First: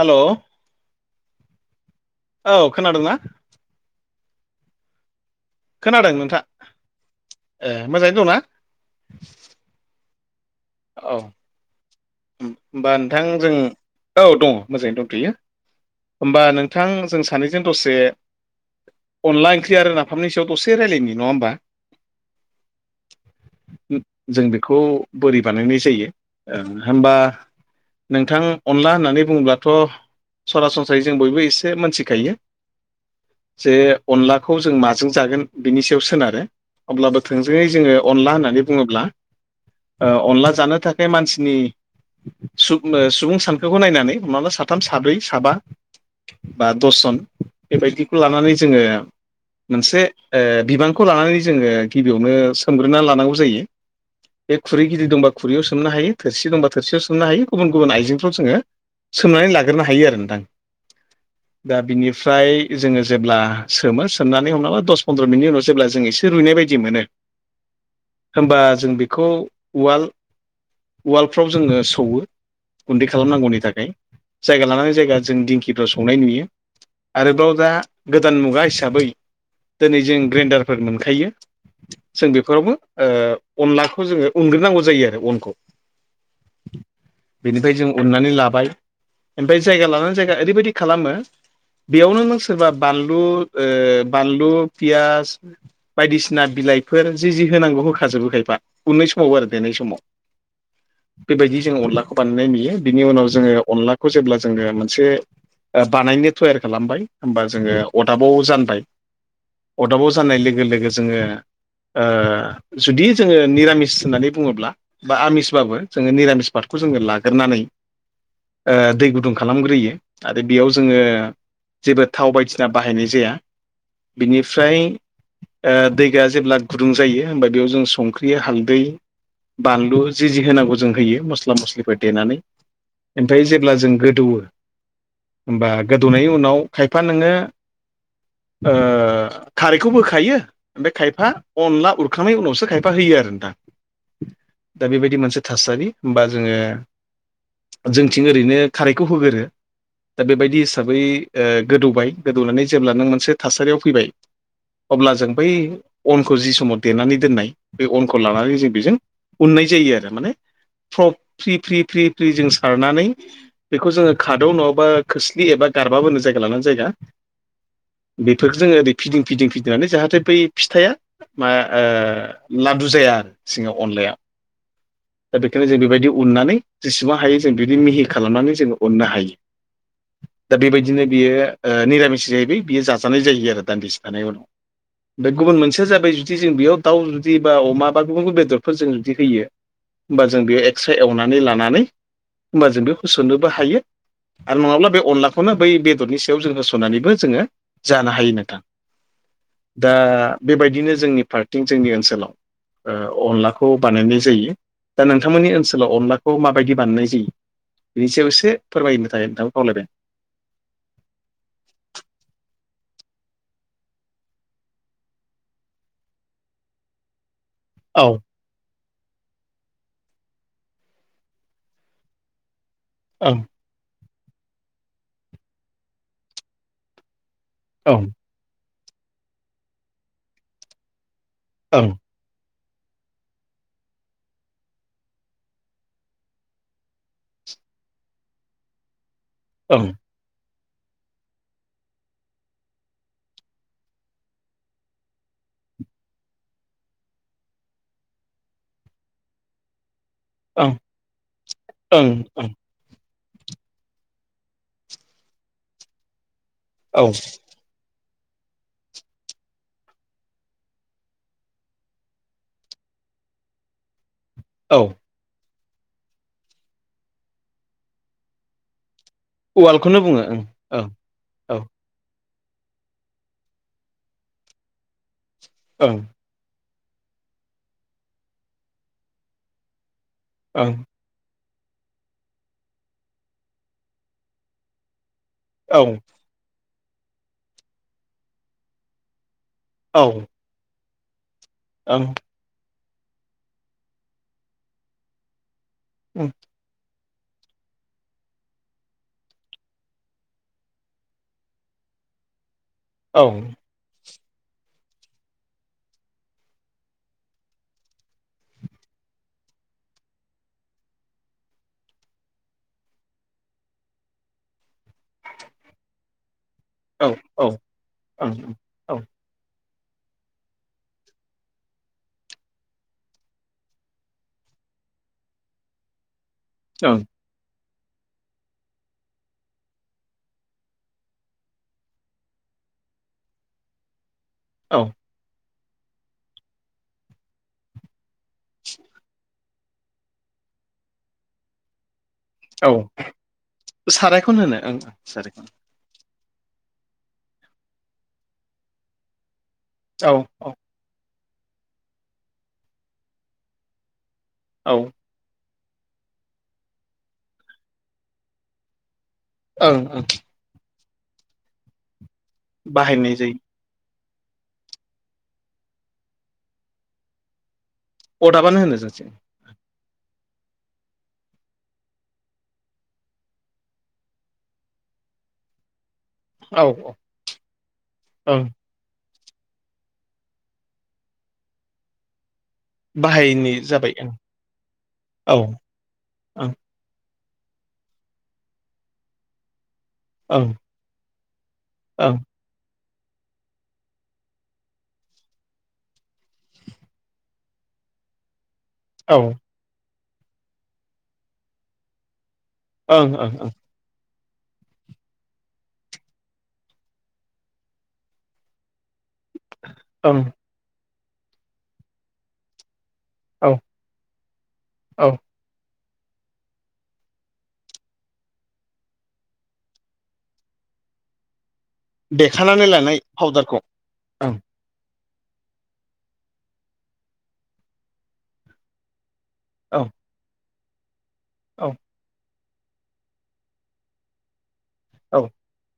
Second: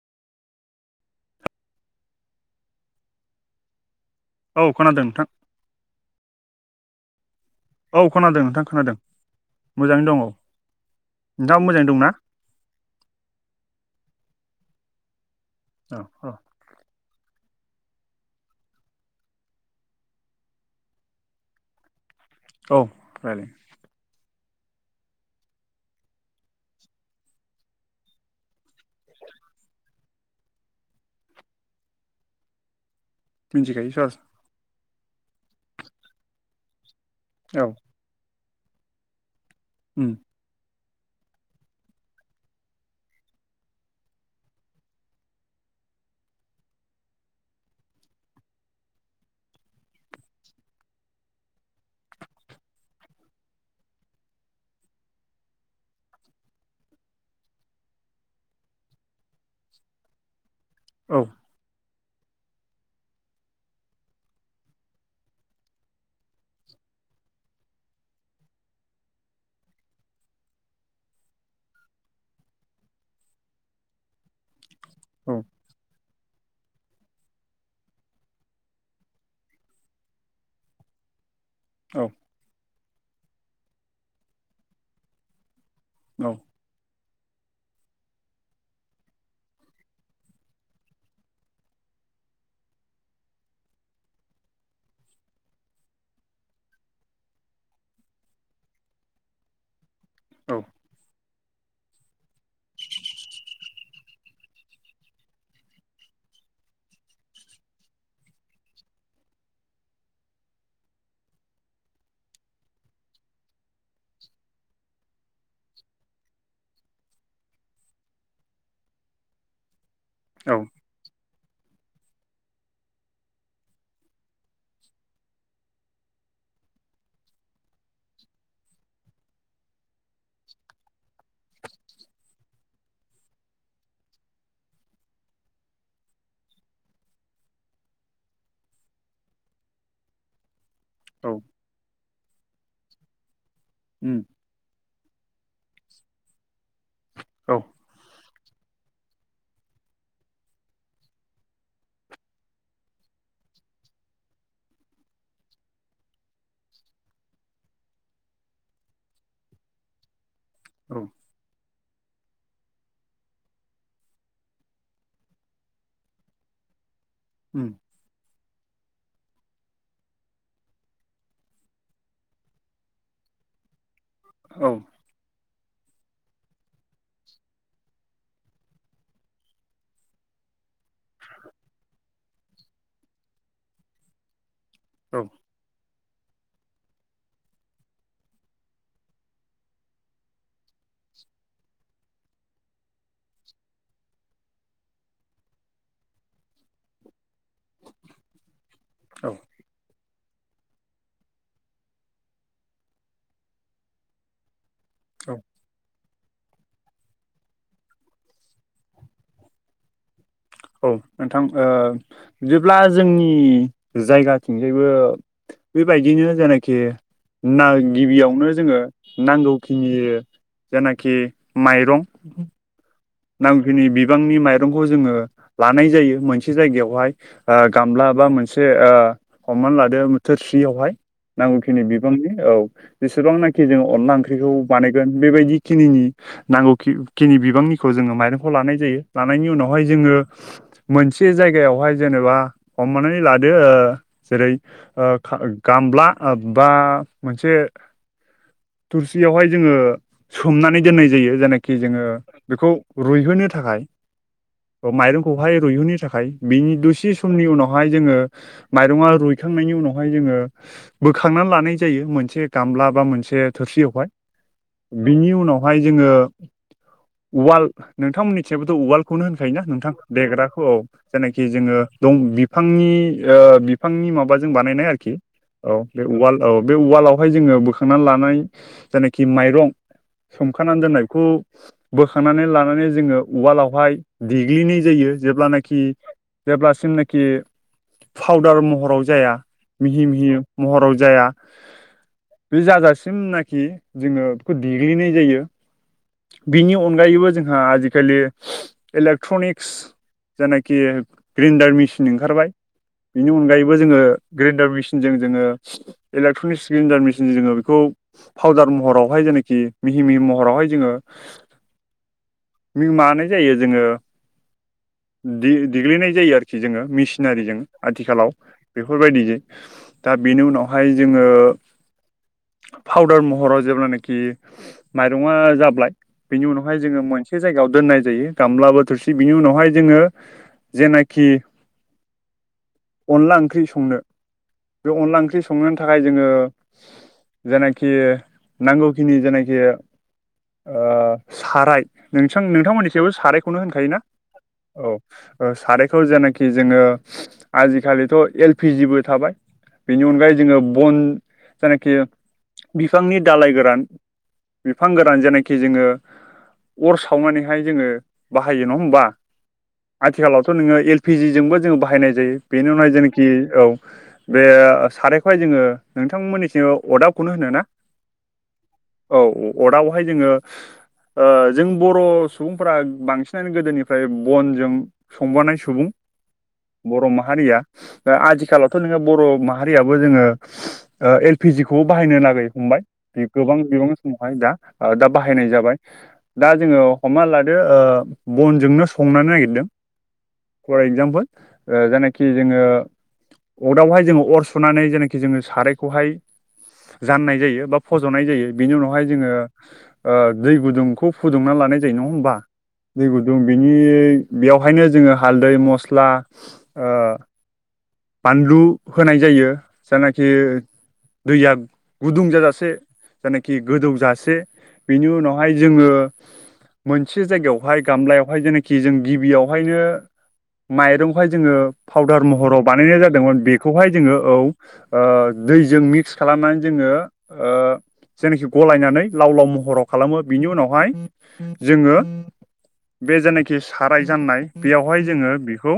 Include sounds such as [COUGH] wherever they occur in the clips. हेल' औ खोनादोंना? औ खोनादों नोंथां। खोनादों नोंथां। ए औ मोजाङैनो दंना खोनादों नोंथां खोनादों मोजाङै दं औ नोंथाङा मोजाङै दंना। होनोमबा नोंथां जों औ दङ मोजाङै दंथ'यो औ औ होमबा नों बिथां जों सानैजों दसे अनला ओंख्रि आरो नाफामनि सायाव दसेायलायनो नङा होनोमबा औ रलाय जों बेखौ बोरै बानायनाय जायो होनबा नोंथां अनला होननानै बुङोब्लाथ' सरासनस्रायै जों बयबो एसे मोनथिखायो। जे मिथिखायो सर अनलाखौ जों माजों जागोन बिनि सायाव सोनारो अब्लाबो थोंजोङै औ जोङो। अनला होननानै बुङोब्ला उम अनला जानो थाखाय मानसिनि। सुबुं सानखोखौ नायनानै मा साथाम साब्रै साबा। बा दसजन बेबायदिखौ लानानै जोङो। मोनसे बिबानखौ लानानै जोङो गिबियावनो सोमग्रोनानै लानांगौ जायो। बे खुरै गिद दंबा खुरैयाव सोमनो हायो थोरसि दंबा थोरसियाव सोमनो हायो गुबुन गुबुन आइजेंफ्राव जोङो। सोंनानै लाग्रोनो हायो आरो नोंथां। औ। दा बिनिफ्राय जोङो जेब्ला सोमो सोमनानै हमाबा दस फन्द्र' मिनिटनि उनाव जेब्ला जोङ एसे। एसे रुइनाय बायदि मोनो होनबा जों बेखौ उवाल। वालडफ्राव जोङो सौवो गुन्दै खालामनांगौनि थाखाय जायगा लानानै। जायगा जों औ दिंखिफ्राव संनाय नुयो आरोबाव दा गोदान मुगा हिसाबै। दिनै जों ग्रेन्डारफोर मोनखायो औ जों बेफोरावबो अनलाखौ जोङो उग्रोनांगौ जायो आरो अनखौ। औ बेनिफ्राय जों उननानै लाबाय ओमफ्राय जायगा लानानै जायगा ओरैबायदि खालामो बेयावनो नों सोरबा बानलु बानलु पियास बायदिसिना बिलाइफोर जि जि होनांगौ होखाजोबोखायफा उननाय स औ आरो देनाय सबाव औ बेबायदि जों अनला खौ बानायनाय नुयो बिनि उनाव जोङो अनलाखौ जेब्ला जोङो मोनसे बानायनो थयार खालामबाय होमबा जोङो अरदाबाव जानबाय अदाबाव जानाय लोगो लोगो जोङो जुदि जोङो निरामिस होननानै बुङोब्ला बा आमिसबाबो जोङो निरामिस पादखौ जोङो लाग्रोनानै दै गुदुं खालामग्रोयो आरो औ बेयाव जोङो जेबो थाव बायदिसिना बाहायनाय जाया बिनिफ्राय दैया जेब्ला गुदुं जायो होमबा बेयाव जों संख्रि हालदै बानलु जि जि होनांगौ जों होयो मस्ला मस्लिफोर देनानै ओमफ्राय जेब्ला जों गोदौवो होमबा गोदौनायनि उनाव खायफा नोङो खारैखौ होखायो ओमफ्राय औ खायफा अनला हरखांनायनि उनावसो खायफा होयो आरो नोंथां उम दा बेबायदि मोनसे थासारि होमबा जोङो औ जोंथिं ओरैनो खारैखौ होगोरो दा बेबायदि हिसाबै गोदौबाय गोदौनानै जेब्ला नों मोनसे थासारियाव फैबाय अब्ला जों बै अनखौ जि समाव देनानै दोननाय बे अनखौ लानानै जों बेजों उनाय जायो आरो माने फ्रि फ्रि फ्रि जों सारनानै बेखौ जोङो खादौ नङाबा खोस्लि एबा खादौबो बुङो जायगा लानानै जायगा उम बेफोरफोरखौ जोङो ओरै फिदिं फिदिं फिदिंनानै जाहाथे बै फिथाइया मा लादु जाया आरो सिङाव अनलाया औ दा बेखायनो जों बेबायदि उननानै जेसेबां हायो जों बिदि मिहि खालामनानै जोङो उननो हायो [INAUDIBLE] दा बेबायदिनो बियो निरामिस जाहैबाय बियो जाजानाय जायो आरो दान्दिसे थानाय उनाव औ बे गुबुन मोनसेया जाबाय जुदि जों बेयाव दाउ जुदि बा अमा बा गुबुन गुबुन बेदरफोर जों जुदि होयो होमबा जों बे एक्सट्रा एवनानै लानानै होमबा जों बे होसोनोबो हायो आरो नङाब्ला बे अनलाखौनो बै बेदरनि सायाव जों होसोननानैबो जोङो जानो हायो नथां औ दा बेबायदिनो जोंनि फार्थिं जोंनि ओनसोलाव अनलाखौ बानायनाय जायो दा नोंथांमोननि ओनसोलाव अनलाखौ माबायदि बानायनाय जायो बिनि सायावसो फोरमायनो थाखाय नोंथांखौ खावलायबाय औ नोंथां बिदिब्ला जोंनि जायगाथिंजायबो बेबायदिनो जायनाखि ना औ गिबियावनो जोङो नांगौखिनि जेनाखि माइरं ओं नि बिबांनि माइरंखौ जों लानाय जायो मोनसे जायहाय ओं गामला बा मोन एसे हमनानै लादो थोरसियावहाय नांगौखिनि ओं बांनि औ जेसेबांनाखि जों अनला ओंख्रिखौ बानायगोन बेबायदि खिनि नांगौ खि खिनि बिबांनिखौ जोङो माइरंखौ लानाय जायो लानायनि ओं उनावहाय जोङो मोनसे जायगायावहाय जेनेबा हमनानै लादो जेरै गामला बा मोनसे थुरसियावहाय जोङो ओं सोमनानै दोननाय जायो जायनाखि जोङो ओं ओं बेखौ रुइहोनो थाखाय माइरंखौहाय रुइहोनो थाखाय बिनि औ दसे समनि उनावहाय जोङो माइरङा रुइखांनायनि उनावहाय जोङो बोखांनानै लानाय जायो मोनसे गामला बा मोनसे थोरसियावहाय औ बिनि उनावहाय जोङो उवाल नोंथांमोननिथिंथ' उवाल् खौनो होनखायोोना नोंथां उवालखौनो बुङो देग्राखौ औ ओं जेनाखि ओं जोङो दं बि बिफांनि बिफांनि माबाजों बानायनाय आरोखि औ बे ववाल औ बे उवालावहाय जोङो बोखांनानै लानाय जायनाखि माइरं ओं संखानानै दोननायखौ बोखांनानै लानानै जोङो उवालावहाय देग्लिनाय जायो जेब्लानाखि ओं जेब्लासिमनाखि फावदार महराव जाया मिहि मिहि महराव जाया ओ बे जाजासिमनाखि जोङो बेखौ देग्लिनाय जायो। [INAUDIBLE] बिनि अनगायैबो जोंहा आजिखालि इलेक्ट्रनिक्स जायनाखि ग्रेन्डार मेसिन ओंखारबाय औ बिनि अनगायैबो बेबो जोङो ग्रेडार मेसिनजों जोङो इलेकट्रनिक्स ग्रडार मेसिनजों जोङो बेखौ फाउदार महरावहाय जेनाखि मिहि मिहि महरावहाय जोङो मानाय जायो जोङो देग्लिनाय जायो आरोखि जोङो औ मेसिनारिजों ओं आथिखालाव बेफोरबायदिजों दा बेनि उनावहाय जोङो फाउदार महराव जेब्लानाखि माइरङा जाबाय बेनि उनावहाय औ जोङो मोनसे एसे जायगायाव दोननाय जायो गामलाबोो थोरसि बिनि उनावहाय जोङो जेनाखि अनला ओंख्रि संनो ओं बे अनदला ओंख्रि सं संो थाखाय जोङो जेनाखि नांगौखिनि जेनाखि ओ साराय नों औ नोंथांमोननि सायावबो सारायखौनो होनखायोना सारायखौनो होनो ओं औ सारायखौनो सार थ जेनाखि जोङो आजिखालिथ' एलपिजिबो थाबाय बेनि औ अनगायै औ जोङो बन जायनाखि बिफांनि दालाय गोरान औ बिफां गोरान जेनाखि ि जोङो अर सावनानैहाय जोङो बाहायो नङा होमबा ओं ओं आथिखालाव थ' नोङो एलपिजि जोंबो जोङो बाहायनाय जायो बेनि उनाय बाहायनाय जेनाखि जायो औ बे सारायखौहाय जोङो नोंथांमोननिसिम अरदाबखौनो होनो ना? अथााबानो होनो औ अरदावहाय जोङो जों बर' सुबुंफोरा बांसिनानो गोदोनिफ्राय बनजों संबानाय सुबुं औ औ बर' माहारिया दा ओं आथिखालाव थ' नोङो बर' माहारियाबो जोङो एलपिजिखौ बाहायनो लागै बाय गोबां बाहायनाय जाबाय बिबांनि ओं समावहाय दा दा बाहायनाय औ जाबाय दा जों जोङो हमना लादो बनजोंनो संनो नागिरदों औ फर एक्जामपल जानाखि जोङो अरावहाय जोङो अर सुनानै जेनाखि जोङो सारायखौहाय जाननाय जायो बा फज'नाय जायो बेनि उनावहाय औ जोङो ओ दै गुदुंखौ फुदुंना लानाय जायो नङा होमबा दै ओं गुदुं ओं ओं बिनि बेवहायनो जोङो हालदै मस्ला ओ बानलु होनाय जायो। ओं जानाखि दैया गुदुं जाजासे औ जानाखि गोदौजासे बेनि औ उनावहाय जोङो मोनसे जायगायावहाय गामलायावहाय जेनाखि जों गिबियावहायनो माइरंहाय जोङो पाउदार महराव देखानानै लानाय बानायनाय जादोंमोन पाउदारखौ बेखौहाय जोङो ओं औ ओ दैजों मिक्स खालामनानै जोङो ओ जेनाखि गलायनानै लाव लाव हर' औ खालामो बिनि उनावहाय औ जोङो बे जेनाखि साराय जाननाय बेयावहाय जोङो बेखौ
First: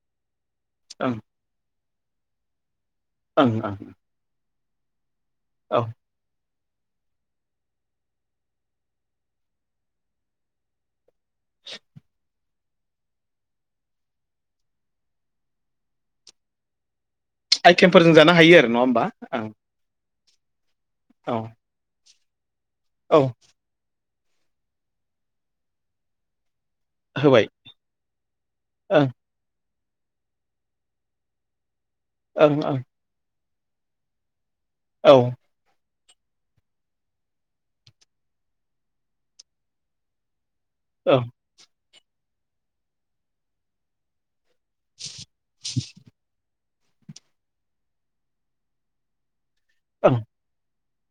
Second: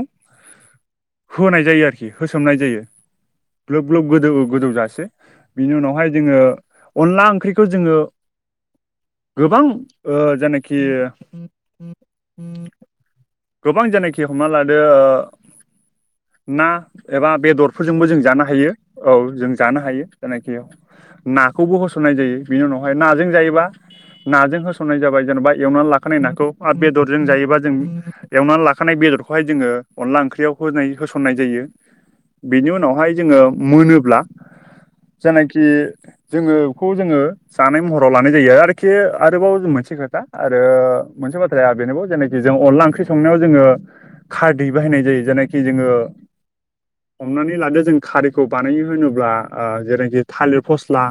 औ होनाय जायो आरोखि होसोमनाय जायो ओं ओं ग्लोब ग्लोब गोदौ गोदौजसे बिनि औ उनावहाय जोङो अनला ओंख्रिखौ जोङो गोबां जायनाखि गोबां जेनाखि हमना लादो ना एबा बेदरफोरजोंबो आइटेमफोरजों जों जानो आरो हायो नङा होमबा औ ओं जों जानो हायो। जायनाखियाव औ नाखौबो होसननाय जायो बिनि उनावहाय औ नाजों जायोबा नाजों होसननाय जाबाय जेन'बा एवनानै लाखानाय नाखौ मा बेदरजों होबाय जायोबा जों एवनानै लाखानाय ओं बेदरखौ बेबादिनो अनला ओंख्रैयाव होनाय होसन्नाय जायो। ओं बेनि ओं उनावहाय जोंङो मोनो औ ओं जायनाखि जोङो बेखौ जोङो जानाय मह ाव लानाय जायो आरोखि आरोबाव मोनसे खोथा आरो मोनसे खाया बेनो जेनाखि जों अनला ओंख्रि संनायाव जोंङो खारदै बाहायनाय जायो जायनाखि जोंङो हमनानै लादो जों खारिखौ बानायनो होनोब्ला ओं जेरखि थालिर फस्ला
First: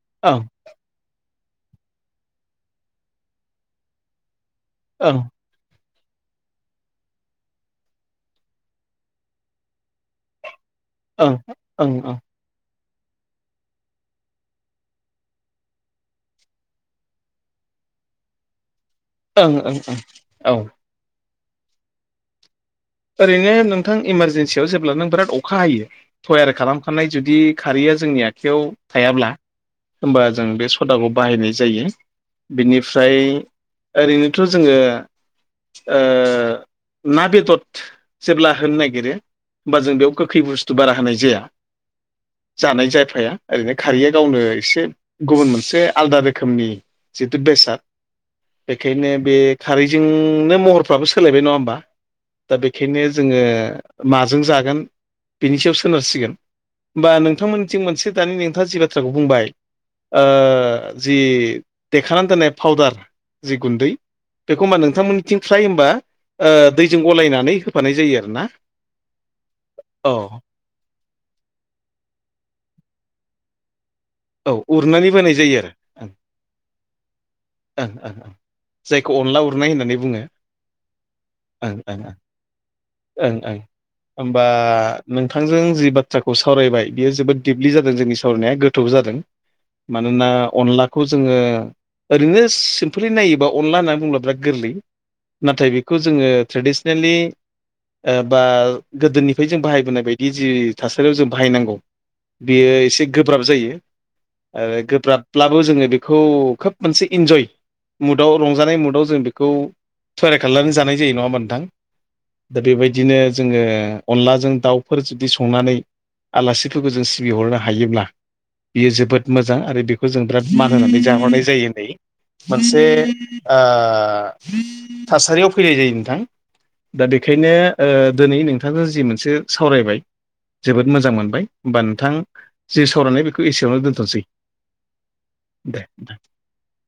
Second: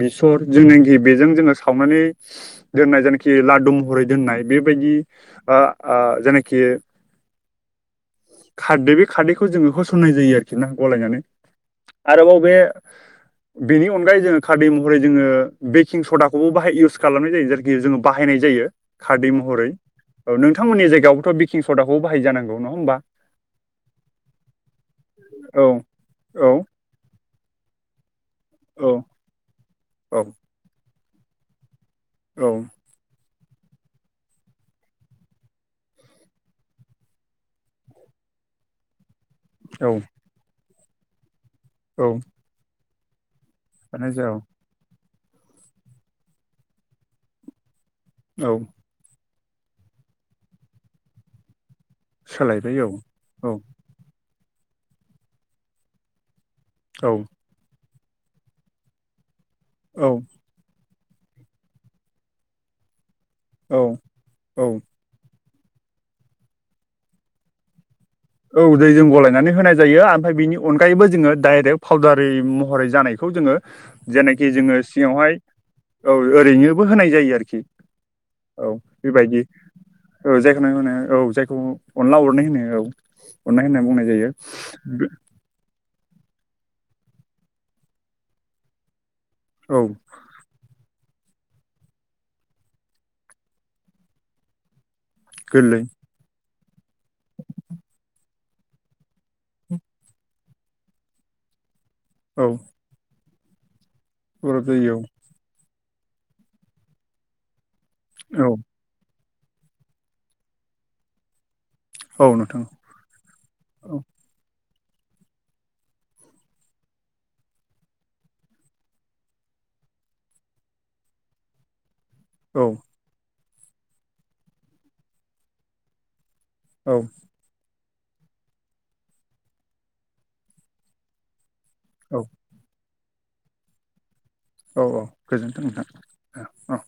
बेसर ओं जेनाखि बेजों जोङो सावनानै दोननाय जायनाखि लादु महरै दोननाय बेबायदिनो ओं ओ जायनाखि खारदै बे खारदैखौ जोंङो होसननाय जायो आरोखि खिन गलायनानै ओं ओं आरोबाव बे बेनि अनगायै जोङो खारै महरै जोंङो बेकिं सदाखौबो बाहाय इउस खालामनाय जायो जेरखि जोङो बाहायनाय जायो। खारदै ओं महरै ओं ओं औ नोंथांमोननि जायगायावबोथ' बेकिं सदाखौ बाहाय जानांगौ नङा होमबा? ओरैनो नोंथां इमारजेेनसियाव जेब्ला नों बिराद अखा औ हायो थयार औ खालाम सनाय जुदि खारै जोंनि आखायाव औ थायाब्ला औ होमबा जों बे खुदाखौ बाहायनाय जायो औ बिनि ओमफ्राय ओरैनोथ' जोङो ना बेदर जेब्ला होनो नागिरो होमबा जों औ बेयाव गोखै बुस्थु बारा होनाय जाया। औ। जानाय जायफाया ओरैनो दाना खारैया जा औ गावनो एसे गुबुन मोनसे आलदा रोखोमनि जिथु बेसाद औ। बेखायनो बे खारैजोंनो महरफ्राबो सोलायबाय नंङा होमबा। दा सोलायबाय औ बेखायनो जोंङो औ माजों जागोन बेनि सायाव सोनारसिगोन होमबा औ नोंथांमोन थिं मोनसे दानि नोंथांङा जि बाथ्राखौ बुंबाय औ ओ जि देखानानै दोननाय फावउदार जि औ गुन्दै बेखौ मा औ नोंथांमोन आथिं फ्राय हबा दैजों गलायनानै हो होनाय जायो आरो ना। औ दै जों गलायनानै होनाय जायो औ ओमफाय बिनि अनगायैबो जोंङो डाइरेक्ट फावउदारि महरै जानायखौ जोंङो जेनाखि औ जोंङो उरनानै सिङावहाय बोनाय जायो आरो ओं औ ओरैनोबो होनाय जायो आरोखि ओं ओं ओं औ जायखौ अनला बेबायदि उरनाय होननानै बुङो औ जायखौनो होनो औ जायखौ ओं ओं अनला अरनै होनो औ ओं ओं अरनाय होनना बुंनाय जायो होनबा नों नोंथांजों जि बाथ्राखौ सावरायबाय बियो जोबोद दिपलि जादों जोंनि सावरायनाया गोथौ जादों। औ मानो ना अनलाख खौ जोंङो ओरैनो सिम्पलि नायोबा अनला होननानै बुङो बिराद गोरलै नाथाय गोरलै बेखौ जोंङो ट्रेडिसनेलि बा गोदोनिफ्राय जों बाहायबोनाय बायदि जि थासारियाव जों बाहायनांगौ औ बेयो एसे गोब्राब जायो आरो गोब्राब ब्लाबो जोंङो बेखौ खोब मोनसे इन्जय मुदाव औ रंजानाय मुदाव जों बेखौ खौ थयरार खालामनानै जानाय जायो नङा होनबा नोंथां औ नोंथां दा बेबायदिनो जोंङो औ अनलाजों दाउ फोर जुदि संनानै आलासिफोरखौ जों सिबिहरनो हायोब्ला बियो जोबोद मोजां आरो बेखौ जों बिराद मान होनानै जाहरनाय जायो नै औ मोनसे थासारियाव फैनाय जायो नोंथां औ दा बे बे ओंखायनो दिनै नोंथांखौ जि मोनसे सावरायबाय जोबोद मोजां मोनबाय होमबा नोंथां औ जोंनि सावरायनाय बेखौ एसेयावनो दोनथ'नोसै औ औ गोजोनथों नोंथां औ